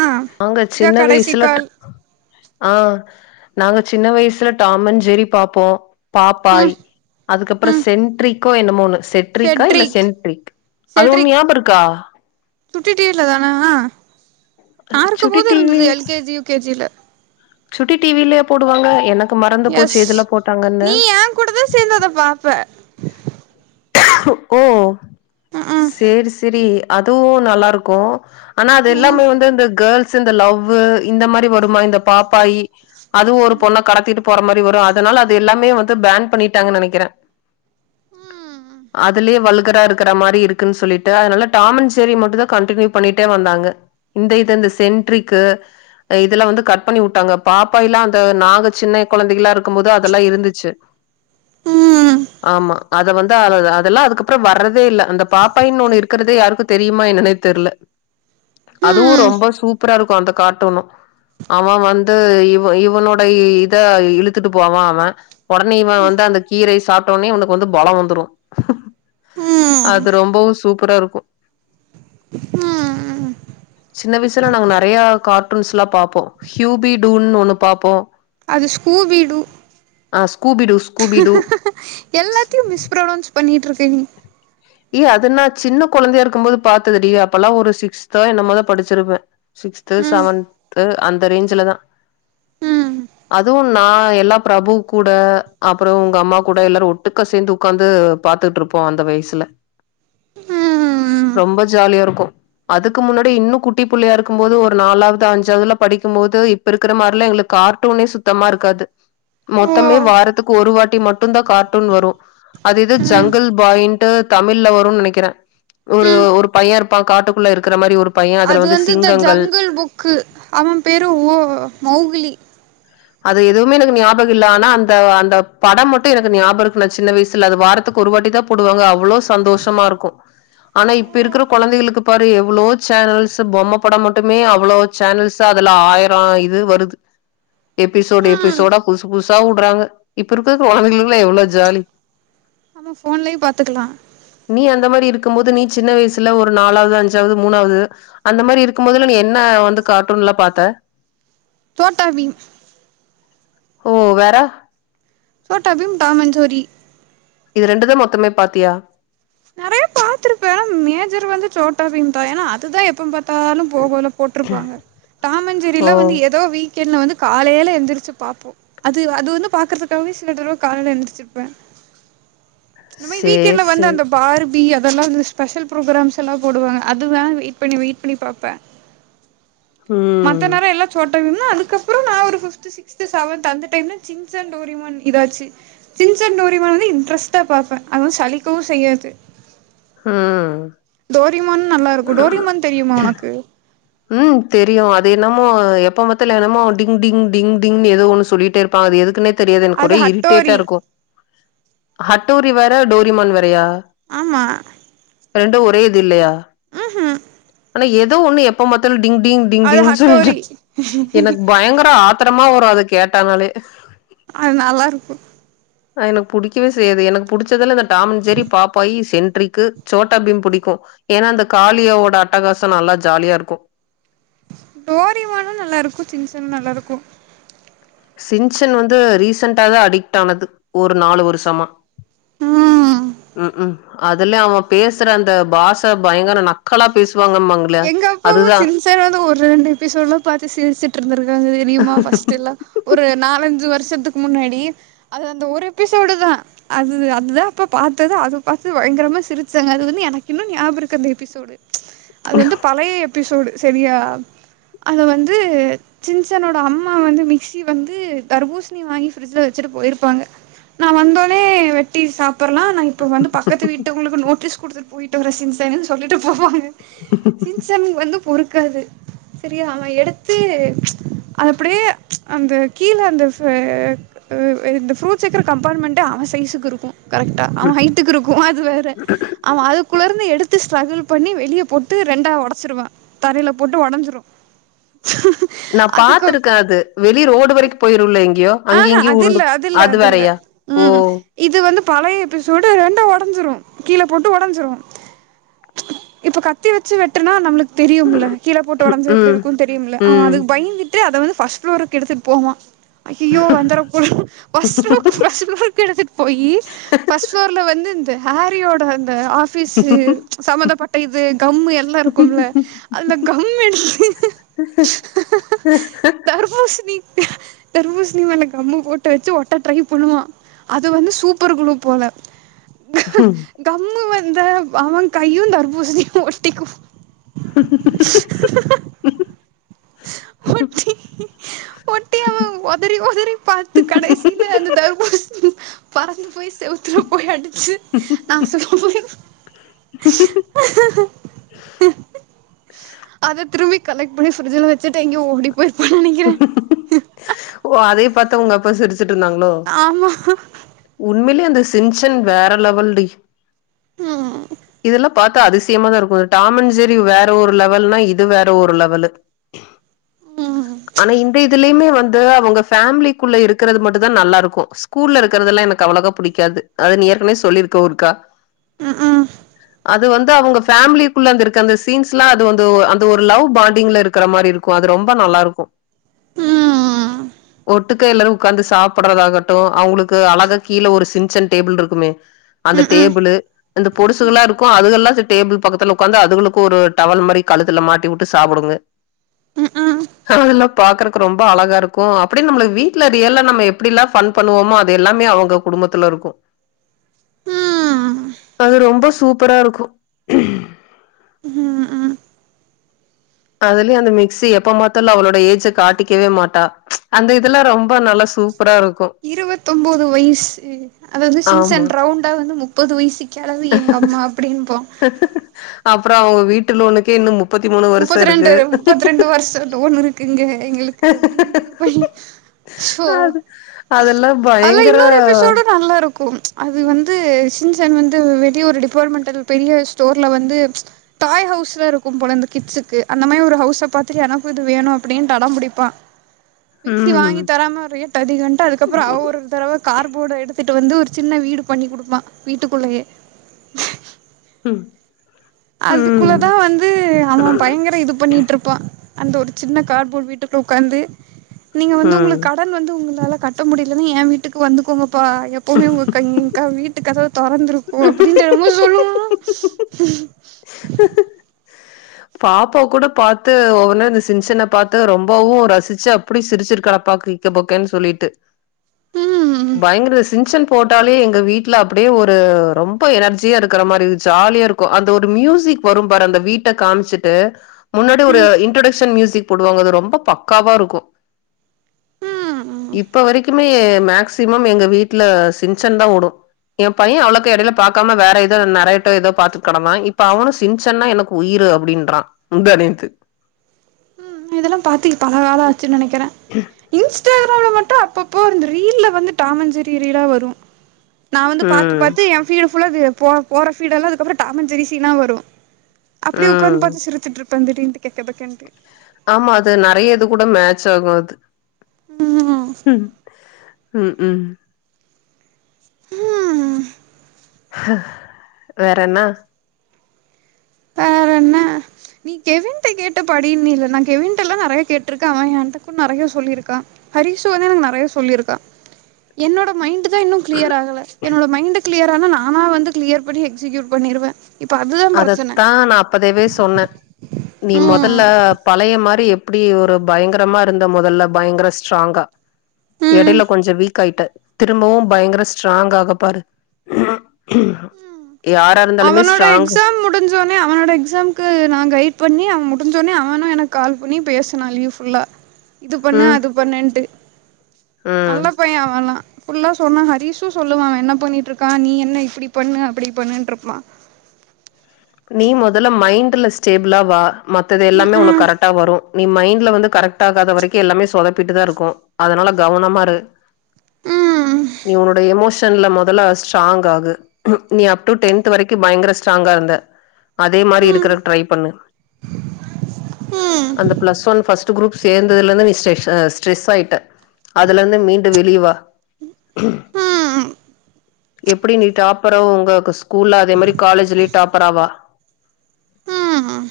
ஆ நாங்க இதா சின்ன கடைசி வயசுல ட்ரி கால் ஆ நாங்க சின்ன வயசுல டாமன் அன் ஜெரி பாப்போ பாப்பாய் ம் அதுக்கப்புற ம் சென்ட்ரிக்கோ என்னமோ ஒன்னு செட்ரிக்கா இல்ல செட்ரிக் சென்ட்ரிக் அது ஒண்ணு ஞாப இருக்கா சுட்டி டிவில தான நா இருக்கும் சுட்டி போது டிவி இருந்தது எல்கேஜி யுகேஜில சுட்டி டிவிலயா போடுவாங்க எனக்கு மறந்து போச்சு எதுல போட்டாங்கன்னு கூடவே சேந்து அத பாப்பே ஓ ம் சேரி சேரி அதுவு நல்லாருக்கு ஆனா அது ம் எல்லாமே வந்து இந்த கேள்ஸ் இந்த லவ் இந்த மாரி வருமா இந்த பாப்பாய் அதுவும் ஒரு பொண்ணை கடத்திட்டு போற மாரி வரு அதனால அது எல்லாமே வந்து பேன் பண்ணிட்டாங்கன்னு நெனக்கிறே ம் அதுலயே வல்கறா இருக் க்கற மாரி இருக்குன் சொல்லிட்டு அதனால டாமன் செர்ரி மட்டு தா கண்டினியூ பண்ணிட்டே வந்தாங்க இந்த இது இந்த சென்ட்ரிக்கு இதுலா வந்து கட் பண்ணி விட்டாங்க பாப்பாயல்லா அந்த நாங்க சின்ன கொழந்தைகள இருக்கும் போது அதெல்லா இருந்துச்சு ம் ஆமா அத வந் து அத அதெல்லா அதுக்கப்புற வர்றதே இல்ல அந்த பாப்பாயனு ஒண்ணு இருக்கதே யாருக்கு தெரியுமா என்னன்னே தெர்ல அதுவு ம் ரொம்ப சூப்பராருக்கு அந்த கார்ட்டூனு அவ வந்து இவ இவளோட இத இழுத்துட்டு போவா அவ ஒடனே இவ வந்து அந்த கீரைய சாப்பிட்டோனே இவனுக்கு வந்து பலம் வந்துடு ம் அது ரொம்பவு சூப்பராருக்கு ம் சின்ன வயசுல நாங்க நெறையா கார்ட்டூன்ஸ்ல்லா பாப்போ ஹியூபி டூன்னு ஒண்ணு பாப்போ அது ஸ்கூபீடு ஆ ஸ்கூபிடு ஸ்கூபிடு எல்லாத்தையு மிஸ்ப்ரனௌன்ஸ் பண்ணிட்டுருக்கீங் ஏ அது நா சின்ன கொழந்தையா இருக்கும் போது பாத்ததுடி அப்பெல்லா ஒரு சிக்ஸ்தா என்னமதா படிச்சிருப்பே சிக்ஸ்த்து ம் செவன்த்து அந்த ரேஞ்ச்லதா ம் அதுவு நா எல்லா பிரபு கூட அப்புற உங்க அம்மா கூட எல்லாரு ஒட்டுக்கா சேந்து ஒக்காந்து பாத்துட்டு இருப்போ அந்த வயசுல ம் ரொம்ப ஜாலியாருக்கு அதுக்கு முன்னாடி இன்னும் குட்டி புள்ளையா இருக்கும் போது ஒரு நாலாவது அஞ்சாவதுல படிக்கும்போது இப்ப இருக்கற மாறிலா எங்களுக்கு கார்ட்டூனே சுத்தமா இருக்காது ஓ மொத்தமே வாரத்துக்கு ஒரு வாட்டி மட்டுந்தான் கார்ட்டூன் வரும் அது இது ம் ஜங்கல் பாய்யிண்ட்டு தமிழ்ல வரும்னு நெனக்கிறேன் ஒரு ம் ஒரு பையன் இருப்பான் காட்டுக்குள்ள இருக்கற மாறி ஒரு பையன் அதுல வந்து சிங்கங்கள் க்கு அவன் பேரும் ஓ மௌகுலி அது எதுவுமே எனக்கு ஞாபகம் இல்ல ஆனா அந்த அந்த படம் மட்டும் எனக்கு ஞாபகம் இருக்கு நான் சின்ன வயசுல அது வாரத்துக்கு ஒரு வாட்டி தா போடுவாங்க அவ்ளோ சந்தோஷமா இருக்கும் ஆனா இப்ப இருக்கிற குழந்தைகளுக்கு பாரு எவ்ளோ சேனல்ஸ் பொம்ம படம் மட்டுமே அவ்ளோ சேனல்ஸ் அதுல ஆயிர இது வருது எபிசோட் ம் எபிசோடா புதுசு புதுசா வுட்றாங்க இப்ப இருக்கிற குழந்தைகளுக்கெலாம் எவ்ளோ ஜாலி ஆமா ஃபோன்லயும் பாத்துக்கலா நீ அந்த மாறி இருக்கும் போது நீ சின்ன வயசுல ஒரு நாலாவது அஞ்சாவது மூணாவது அந்த மாறி இருக்கும் போதுல நீ என்ன வந்து கார்ட்டூன் லா பாத்த சோட்டா பீம் ஓ வேற சோட்டாபீம் டாமன் சோரி இது ரெண்டுதா மொத்தமே பாத்தியா நெறைய பாத்திருப்பே மேஜர் வந்து சோட்டா பீம் தா ஏனா அதுதா எப்ப பாத்தாலும் போகோல போட்ருப்பாங்க ஓ டாமஞ்செரில வந்து ஏதோ வீக்கெண்ல வந்து காலையில எந்திரிச்சி பாப்போ அது அது வந்து பாக்குறதுக்காகவே சில தடவ வந்து காலைல எந்திச்சிருப்பே இந்த மாறி வீக்கெண்ட்ல சேர் வந்து சேர் அந்த பார்பி அதெல்லாம் ஸ்பெஷல் ப்ரோக்ராம்ஸ் ல போடுவாங்க அதுதா வெயிட் பண்ணி வெயிட் பண்ணி பாப்ப ம் மத்த நேர எல்லா சோட் அனா அதுக்கப்புறம் நான் ஒரு ஃபித்து சிக்த்து செவன்த்து அந்த டைம்ல சிஞ்சான் டோரிமான் இதாச்சு சிஞ்சான் டோரிமான் வந்து இன்ட்ரெஸ்ட்டா பாப்பேன் அது சளிக்கவும் செய்யாது ம் டோரிமான்னு நல்லாருக்கும் டோரிமான் தெரியுமா உனக்கு ம் தெரியும் அது என்னமோ எப்ப பாத்த இ என்னமோ டிங் டிங் டிங் டிங்னு ஏதோ ஒன்னு சொல்லிட்டே இருப்பாங்க அது எதுக்குனே தெரியாது எனக்கு அது ஒரே இரிட்டேட்டா ஹட்டோரி இருக்கும் ஹட்டோரி வேற டோரிமான் வேறையா ஆமா ரெண்டும் ஒரே இது இல்லையா ம்ஹும் ஆனா ஏதோ ஒண்ணு எப்ப பாத்தாலும் டிங்டிங் அது டிங்டிங்னு சொல்லிட்டே ஹட்டோரி இரு எனக்கு பயங்கர ஆத்த ஆத்திரமா வரும் அதை கேட்டானாலே அது நல்லாருக்கும் அ எனக்கு புடிக்கவே செய்யாது எனக்கு புடிச்சதுல டாமன்ட் சேரி பாப்பாயி சென்ட்ரிக்கு சோட்டாபீம் பிடிக்கும் ஏனா அந்த காளியவோட அட்டகாசம் நல்லா ஜாலியா இருக்கும் டோரிமானும் நல்லாருக்கும் சின்சானும் நல்லாருக்கும் சின்சன் வந்து ரீசன்ட தான் அடிக்ட் ஆனது ஒரு நாலு வருஷமா ம் ம்ம் அதுலயே அவன் பேசுற அந்த பாசை பயங்கர நக்கலா பேசுவாங்கம்மாங்க எங்க அப்பாவும் சின்சான்வது ஒரு ரெண்டு எபிசோட்லாம் பாத்து சிரிச்சிட்டுருந்திருக்காங்க தெரியுமா பஸ்ட் எல்லாம் ஒரு நாலஞ்சு வருஷத்துக்கு முன்னாடி அது அந்த ஒரு எபிசோடு தான் அது அதுதா அப்ப பாத்தது அது பாத்து பயங்கரமா சிரிச்சாங்க அது வந்து எனக்கு இன்னு ஞாப இருக்கு அந்த எபிசோடு அது வந்து பழைய எபிசோடு செரியா அது வந்து சின்சனோட அம்மா வந்து மிர்சி வந்து தர்பூசணி வாங்கி பிரிட்ஜில வெச்சுட்டு போயிருப்பாங்க நா வந்தோனே வெ ட்டி சாப்பற்லா நான் இப்ப வந்து பக்கத்து வீட்டுவங்களுக்கு நோட்டீஸ் குடுத்துட்டு போயிட்டு வர சின்சேன்னு சொல்லிட்டு போவாங்க [unintelligible] சின்சான் வந்து பொறுக்காது செரியா அவன் எடுத்து அது அப்டியே அந்த கீழ அந்த ப அ இந்த ஃப்ரூட்ஸ் வெக்குற கம்பாரண்ட்மெண்டே அவன் சைசுக்கு இருக்கு கரெக்டா அவன் ஹட்டுக்கு இருக்கு அது வேற அவன் அது குள்ளர்ந்து எடுத்து ஸ்ட்ரகுள் பண்ணி வெளிய போட்டு ரெண்டா உடச்சிருவா தரையில போட்டு உடஞ்சிரு நா பாத்திருக்கே அது வெளி ரோடு வரைக்கு போயிரும்ல எங்கேயோ அங்கி ஆஹா இங்கியும் அது இல்ல உருண்டு இல்ல அது இல்ல வேறையா ஓ ம் இது வந்து பழைய எபிசோடு ரெண்டா உடஞ்சிரு கீழ போட்டு உடஞ்சிரு இப்ப கத்தி வெச்சு வெட்டுனா நம்ளுக் தெரியும்ல கீழ போட்டு உடஞ்சா எப்டி ம். இருக்கு தெரியும்ல அவன் அது பயந்துட்டு அத வந்து ஃபஸ்ட்டு ஃப்ளோருக்கு எடுத்துட்டு போவா ஐய்யய்யோ வந்துறபோறா ஃபஸ்ட்ரோக்கு ஃபர்ஸ்ட் ஃப்ளோருக்கு எடுத்துட் போயி ஃபர்ஸ்ட் ஃபளோர்ல வந்து இந்த ஹேரியோட அந்த ஆபீஸ் சம்பந்தப்பட் ட இது கம் எல்லா இருக்கும்ல அந்த கம் எடுத்து தர்பூசணி தர்பூசணி மேல கம்மு போட்டு வெச்சு ஒட்ட ட்ரை பண்ணுவா அது வந்து சூப்பர் குளு போல ம். கம்மு வந்த அவன் கையு தர்பூசணியு ஒட்டிக்கு ஒட்டி ஒட்டி அவ ஒதரி ஒதரி பாத்து கடைசியில அந்த தர்பூசணி பறந்து போய் செவுத்துல போய் அடிச் சு நாசனமா போயிரு அத திரும்பி கலெக்ட் பண்ணி ஃப்ரிட்ஜ்ல வெச்சுட்டு எங்கயோ ஓடிப் ஓ அதயு பாத்து உங்க அப்பா சிரிச்சுட்டு இருந்தாங்ளோ ஆமா உண்மையிலே அந்த சின்சன் வேற லெவல்டி ம் இதெல்லா பாத்தா அதிசயமா தா இருக்கு டாமன் ஜெரி வேற ஒரு லெவல்ன்னா இது வேற ஒரு லெவலு ம் ஆனா இந்த இதுலயுமே வந்து அவங்க ஃபேமிலிக்குள்ள இருக்கிறது மட்டு தா நல்லா இருக்கு கூல்ல இருக்கதெல்லா எனக்கு அவ்ளோகா புடிக்காது அது நீ ஏற்கனவே சொல்லிருக்க ஒருக்கா உம் அது வந்து அவங்க ஃபேம்லிக்குள்ள அந்த இருக்க அந்த சீன்ஸ்ல்லா அது வந்து அந்த ஒரு லவ் பாண்டிங்ல இருக்கிற மாரி இருக் கு அது ரொம்ப நல்லா இருக்கு ம் ஒட்டுக்க எல்லாரும் உக்காந்து சாப்பறதாகட்டு அவுங்ளுக்கு அழகா கீழ ஒரு சின்சன் டேபிள் இருக்குமே அந்த ம்ம் டேபுளு இந்த பொடுசுகள்ளா இருக்கு அதுகேல்லா செந் டேபிள் பக்கத்துல உக்காந்து அதுகுளுக்கு ஒரு டவல் மாரி கழுத்துல மாட்டி வுட்டு சாப்புடுங்க ம்ம் அதெல்லா பாக்குறக்கு ரொம்ப அழகா இருக்கு அப்டியே நம்மளுக்கு வீட்ல ரியல்லா நம்ம எப்டில்லா ஃபன் பண்ணுவோமோ அது எல்லாமே அவங்க குடும்பத்துல இருக்கு ம் அது ரொம்ப சூப்பரா இருக்கு ம் அ ஆ அதுலயு அந்த மிக்சி எப்ப மாத்தாலு அவளோட ஏஜ காட்டிக்கவே மாட்டா ம்ச் அந்த இதுல ரொம்ப நல்லா சூப் புறா இருக்கு இருவத்தொம்போது வயிசு அதாவது ஆமா சின்சன் ரவுண்டா வந்து முப் முப்பது வயிசுக் கெளவி எங்க அம்மா அப்டின்பா அப்புறோ அவங்க வீட்டு லோன்னுக்கே இன்னும் முப் முப்பத்து ரெண்டு முப்பத்து ரெண்டு வருஷோ லோன் இருக்குங்க எங்களுக்கு அப்டின்டு இது பை சோ அது அதெல்லா அதுல பயங்கர இன்னொரு எபிசோடு நல்லா இருக்கும் அது வந்து சின்சன் வந்து வெளிய ஒரு டிபார்ட்மெண்டல் பெரிய ஸ்டோர்ல வந்து ம்ச் டாய் ஹவுஸ்லா இருக்கும் போல இந்த கிட்ஸுக்கு அந்த மாரி ஒரு ஹவுஸ்ஸ பாத்துட்டு எனக்கு இது வேணு அப்டின்டு அடம் புடிப்பா மிக்சி ம் வாங்கி தராம ஒரே ட்டதி கண்ட அதுக்கப்புறோ அவ்வ ஒரு தடவ கார் போட எடுத்துட்டு வந்து ஒரு சின்ன வீடு பண்ணி குடுப்பா வீட்டுக்குள்ளயே ம் ம் அதுக்குள்ளதா வந்து அவ பயங்கர இது பண்ணிட்டு இருப்பா அந்த ஒரு சின்ன கார்போடு வீட்டுக்குள்ள உக்காந்து நீங்க வந்து ம் உங்களுக்கு கட ன் வந்து உங்களால கட்ட முடியலன்னா எ வீட்டுக்கு வந்துக்கோங்கப்பா எப்போமே உங்க கை எங்கா வீட் ட்டு கதவு தொறந்துருக்கு அப்டின்டு என்னமோ சொல்லுவா பாப்பா கூட பாத்து ஒவ்வொன்னு இந்த சின்சன்ன பாத்து ரொம்பவு ரசுச்சு அப்புடி சிருச்சுட்டுக்கடப்பா [unintelligible] கெக்க புக்கேன் சொல்லிட்டு ம் பயங்கர சின்சன் போட்டாலே எங்க வீட்ல அப்டியே ஒரு ரொம்ப எனர்ஜியா இருக்குற மாரி ஜாலியா இருக் க்கு அந்த ஒரு மியூசிக் வரும் பாரு அந்த வீட்ட காமுச்சுட்டு முன்னாடி ஒரு ம் இன்ட்ரொடக்ஷன் மியூசிக் போடுவாங்க அது ரொம்ப பக்காவா இருக்கு ம் இப்ப வரைக்குமே மேக்சிமம் எங்க வீட்ல சின்சன்தா ஓடு எம் பைய அவ்ளோக்கா எடைல பாக்காம வேற எதோ நறையாட்டோ எதோ பாத்துட் கடந்தா இப்ப அவனு சிச்சன்னா எனக்கு உயிர் ட்டு அப்டின்றா முந்தா நேத்து நா இதெல்லாம் பாத்தி பல காலோ ஆச்சுன் நெனைக்கிற இன்ஸ்டாகிராம்ல மட்டு அப்பப்போ இருந்த ரீல்லா வந்து டாமஞ்ஜெரி ரீலா வரு நா வந்து பாத்து ம் பாத்த எம் ஃபீடு ஃபுல்லா அது போல போற ஃபீட எல்லா அதுக்கப்புறோ டாமஞ்ஜெரி சீனா வரு அப்புடியே ம் உக்காந்து பாத்த சிரிச்சுட்ருப்ப திடீர்ன்டு கெக்க புக்கேன்ட்டு ஆமா அது நறையா இது கூட மேச் ஆகு அது ம் ம் ம் ம் ம் வேற என்னா என்னா நீ கெவின்ட்ட கேட்டு படினு இல்ல நா கெவின்டல்லா நறையா கேட்ருக்க அவ எனத்துக்கு நறையா சொல்லிருக்கா ஹரீசு வந்து எனக்கு நறையா சொல்லிருக்கா என்னோட மைண்டு தா இன்னு கிளியர் ஆகல என்னோட மைண்டு கிளியர் ஆனா நானா வந்து கிளியர் பண்ணி எக்ஸிகியூட் பண்ணிருவ இப்போ அதுதாம் பிரச்சன ஆனா நா அப்பதேவே சொன்ன நீ மொதல்ல ம் பழைய மாரி எப் அப்டி ஒரு பயங்கரமா இருந்த மொதல்ல பயங்கர ஸ்ட்ராங்கா ம் எடைல கொஞ்சோ வீக் காயிட்ட திரும்பவு பயங்கர ஸ்ட்ராங்க்காக பாரு யாரா இருந்தாலுமே ஸ்ட்ராங்கு உ முடிஞ்சோனே அவனோட எக்ஸம்க்கு நா கைட் பண்ணி அவ் முட் டுன்ஜோனே அவனு எனக் கால் பண்ணி பேசுனா லீவ் ஃபுல்லா இது பண்ணு ம் அது பண்ணுன்ட்டு ம் நல்ல பையெ அவலா ஃபுல்லா சொன்னா ஹரீஷு சொல்லுவா அவ என்ன பண்ணிட்ருக்கா நீ என்ன இப்புடி பண்ணு அப்புடி பண்ணுன்ட்ருப்பா நீ மொதல்ல மைண்ட்ல ஸ்டேபுளா வா மத்தது ம் எல்லாமே உன ம் கரட்டா வரு நீ மைண்ல வந்து கரக்ட் ஆகாத வரைக்கி எல்லாமே சொதப்பிட்டு தா இருக்கு அதனால கவனமாரு ம் நீ உன்னோட எமோஷன்ல மொதல்ல ஸ்ட்ராங் ஆகு ஹு நீ அப்ட்டு டென்த் வரைக்கி பயங்கர ஸ்ட்ராங்காருந்த அதே மாரி இருக்கறக் ட்ரை பண்ணு ம் அந்த ப்ளஸ் வன் ஃபஸ்ட்டு க்ரூப் சேந்துலந்து நீ ஸெஷ்ஷாஸ் ஸ்ட்ரெஸ் ஆய்ட்ட அதலுந்து மீண்டு வெளியவா ம் ம் எப்படி நீ டாப்பறோ உங்கக்கு ஸ்கூல்ல அதே மாரி காலேஜ்லி டாப் ப்பறாவா ம்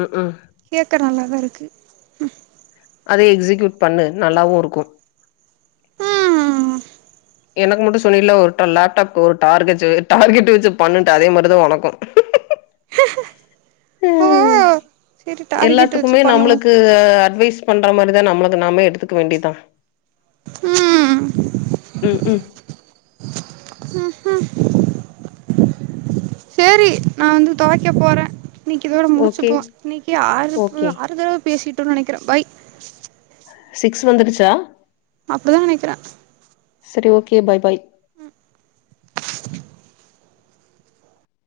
உஉ கேக்க நல்லாதாருக்கு ஹு அதே எக்ஸிக்யூட் பண்ணு நல்லாவு ருக்கு ம் எனக்கு மட்டு சொன்னீல ஒர்ட்டூ லேப்டாப்க்கோர் டார்கெஜு டார்கெட் வெச்சு பண்ணுன்ட்டு அதே மார்தா ஒனக்கு ஓ அய் செரி டார்கெட் வச்சு எல்லாத்துக்குமே பண்ணுவோ நம்ளுக்கு அட்வைஸ் பண்ற மாரிதா நம்ளுக்கு நாமே எடுத்துக்க வேண்டிதா ம் உ உ ம் சேரி நா வந்து துவைக்க போறே நீக்கி இதோட ஓகே முடிச்சுப்போ இன்னிக்கி ஆறுப்பு ஓகே ஆறு தடவ பேசிட் டு நனக்கிறே பாய் சிக்ஸ் வந்துருச்சா அப்டிதா நினைக்கிற சரி ஓகே பாய் பாய்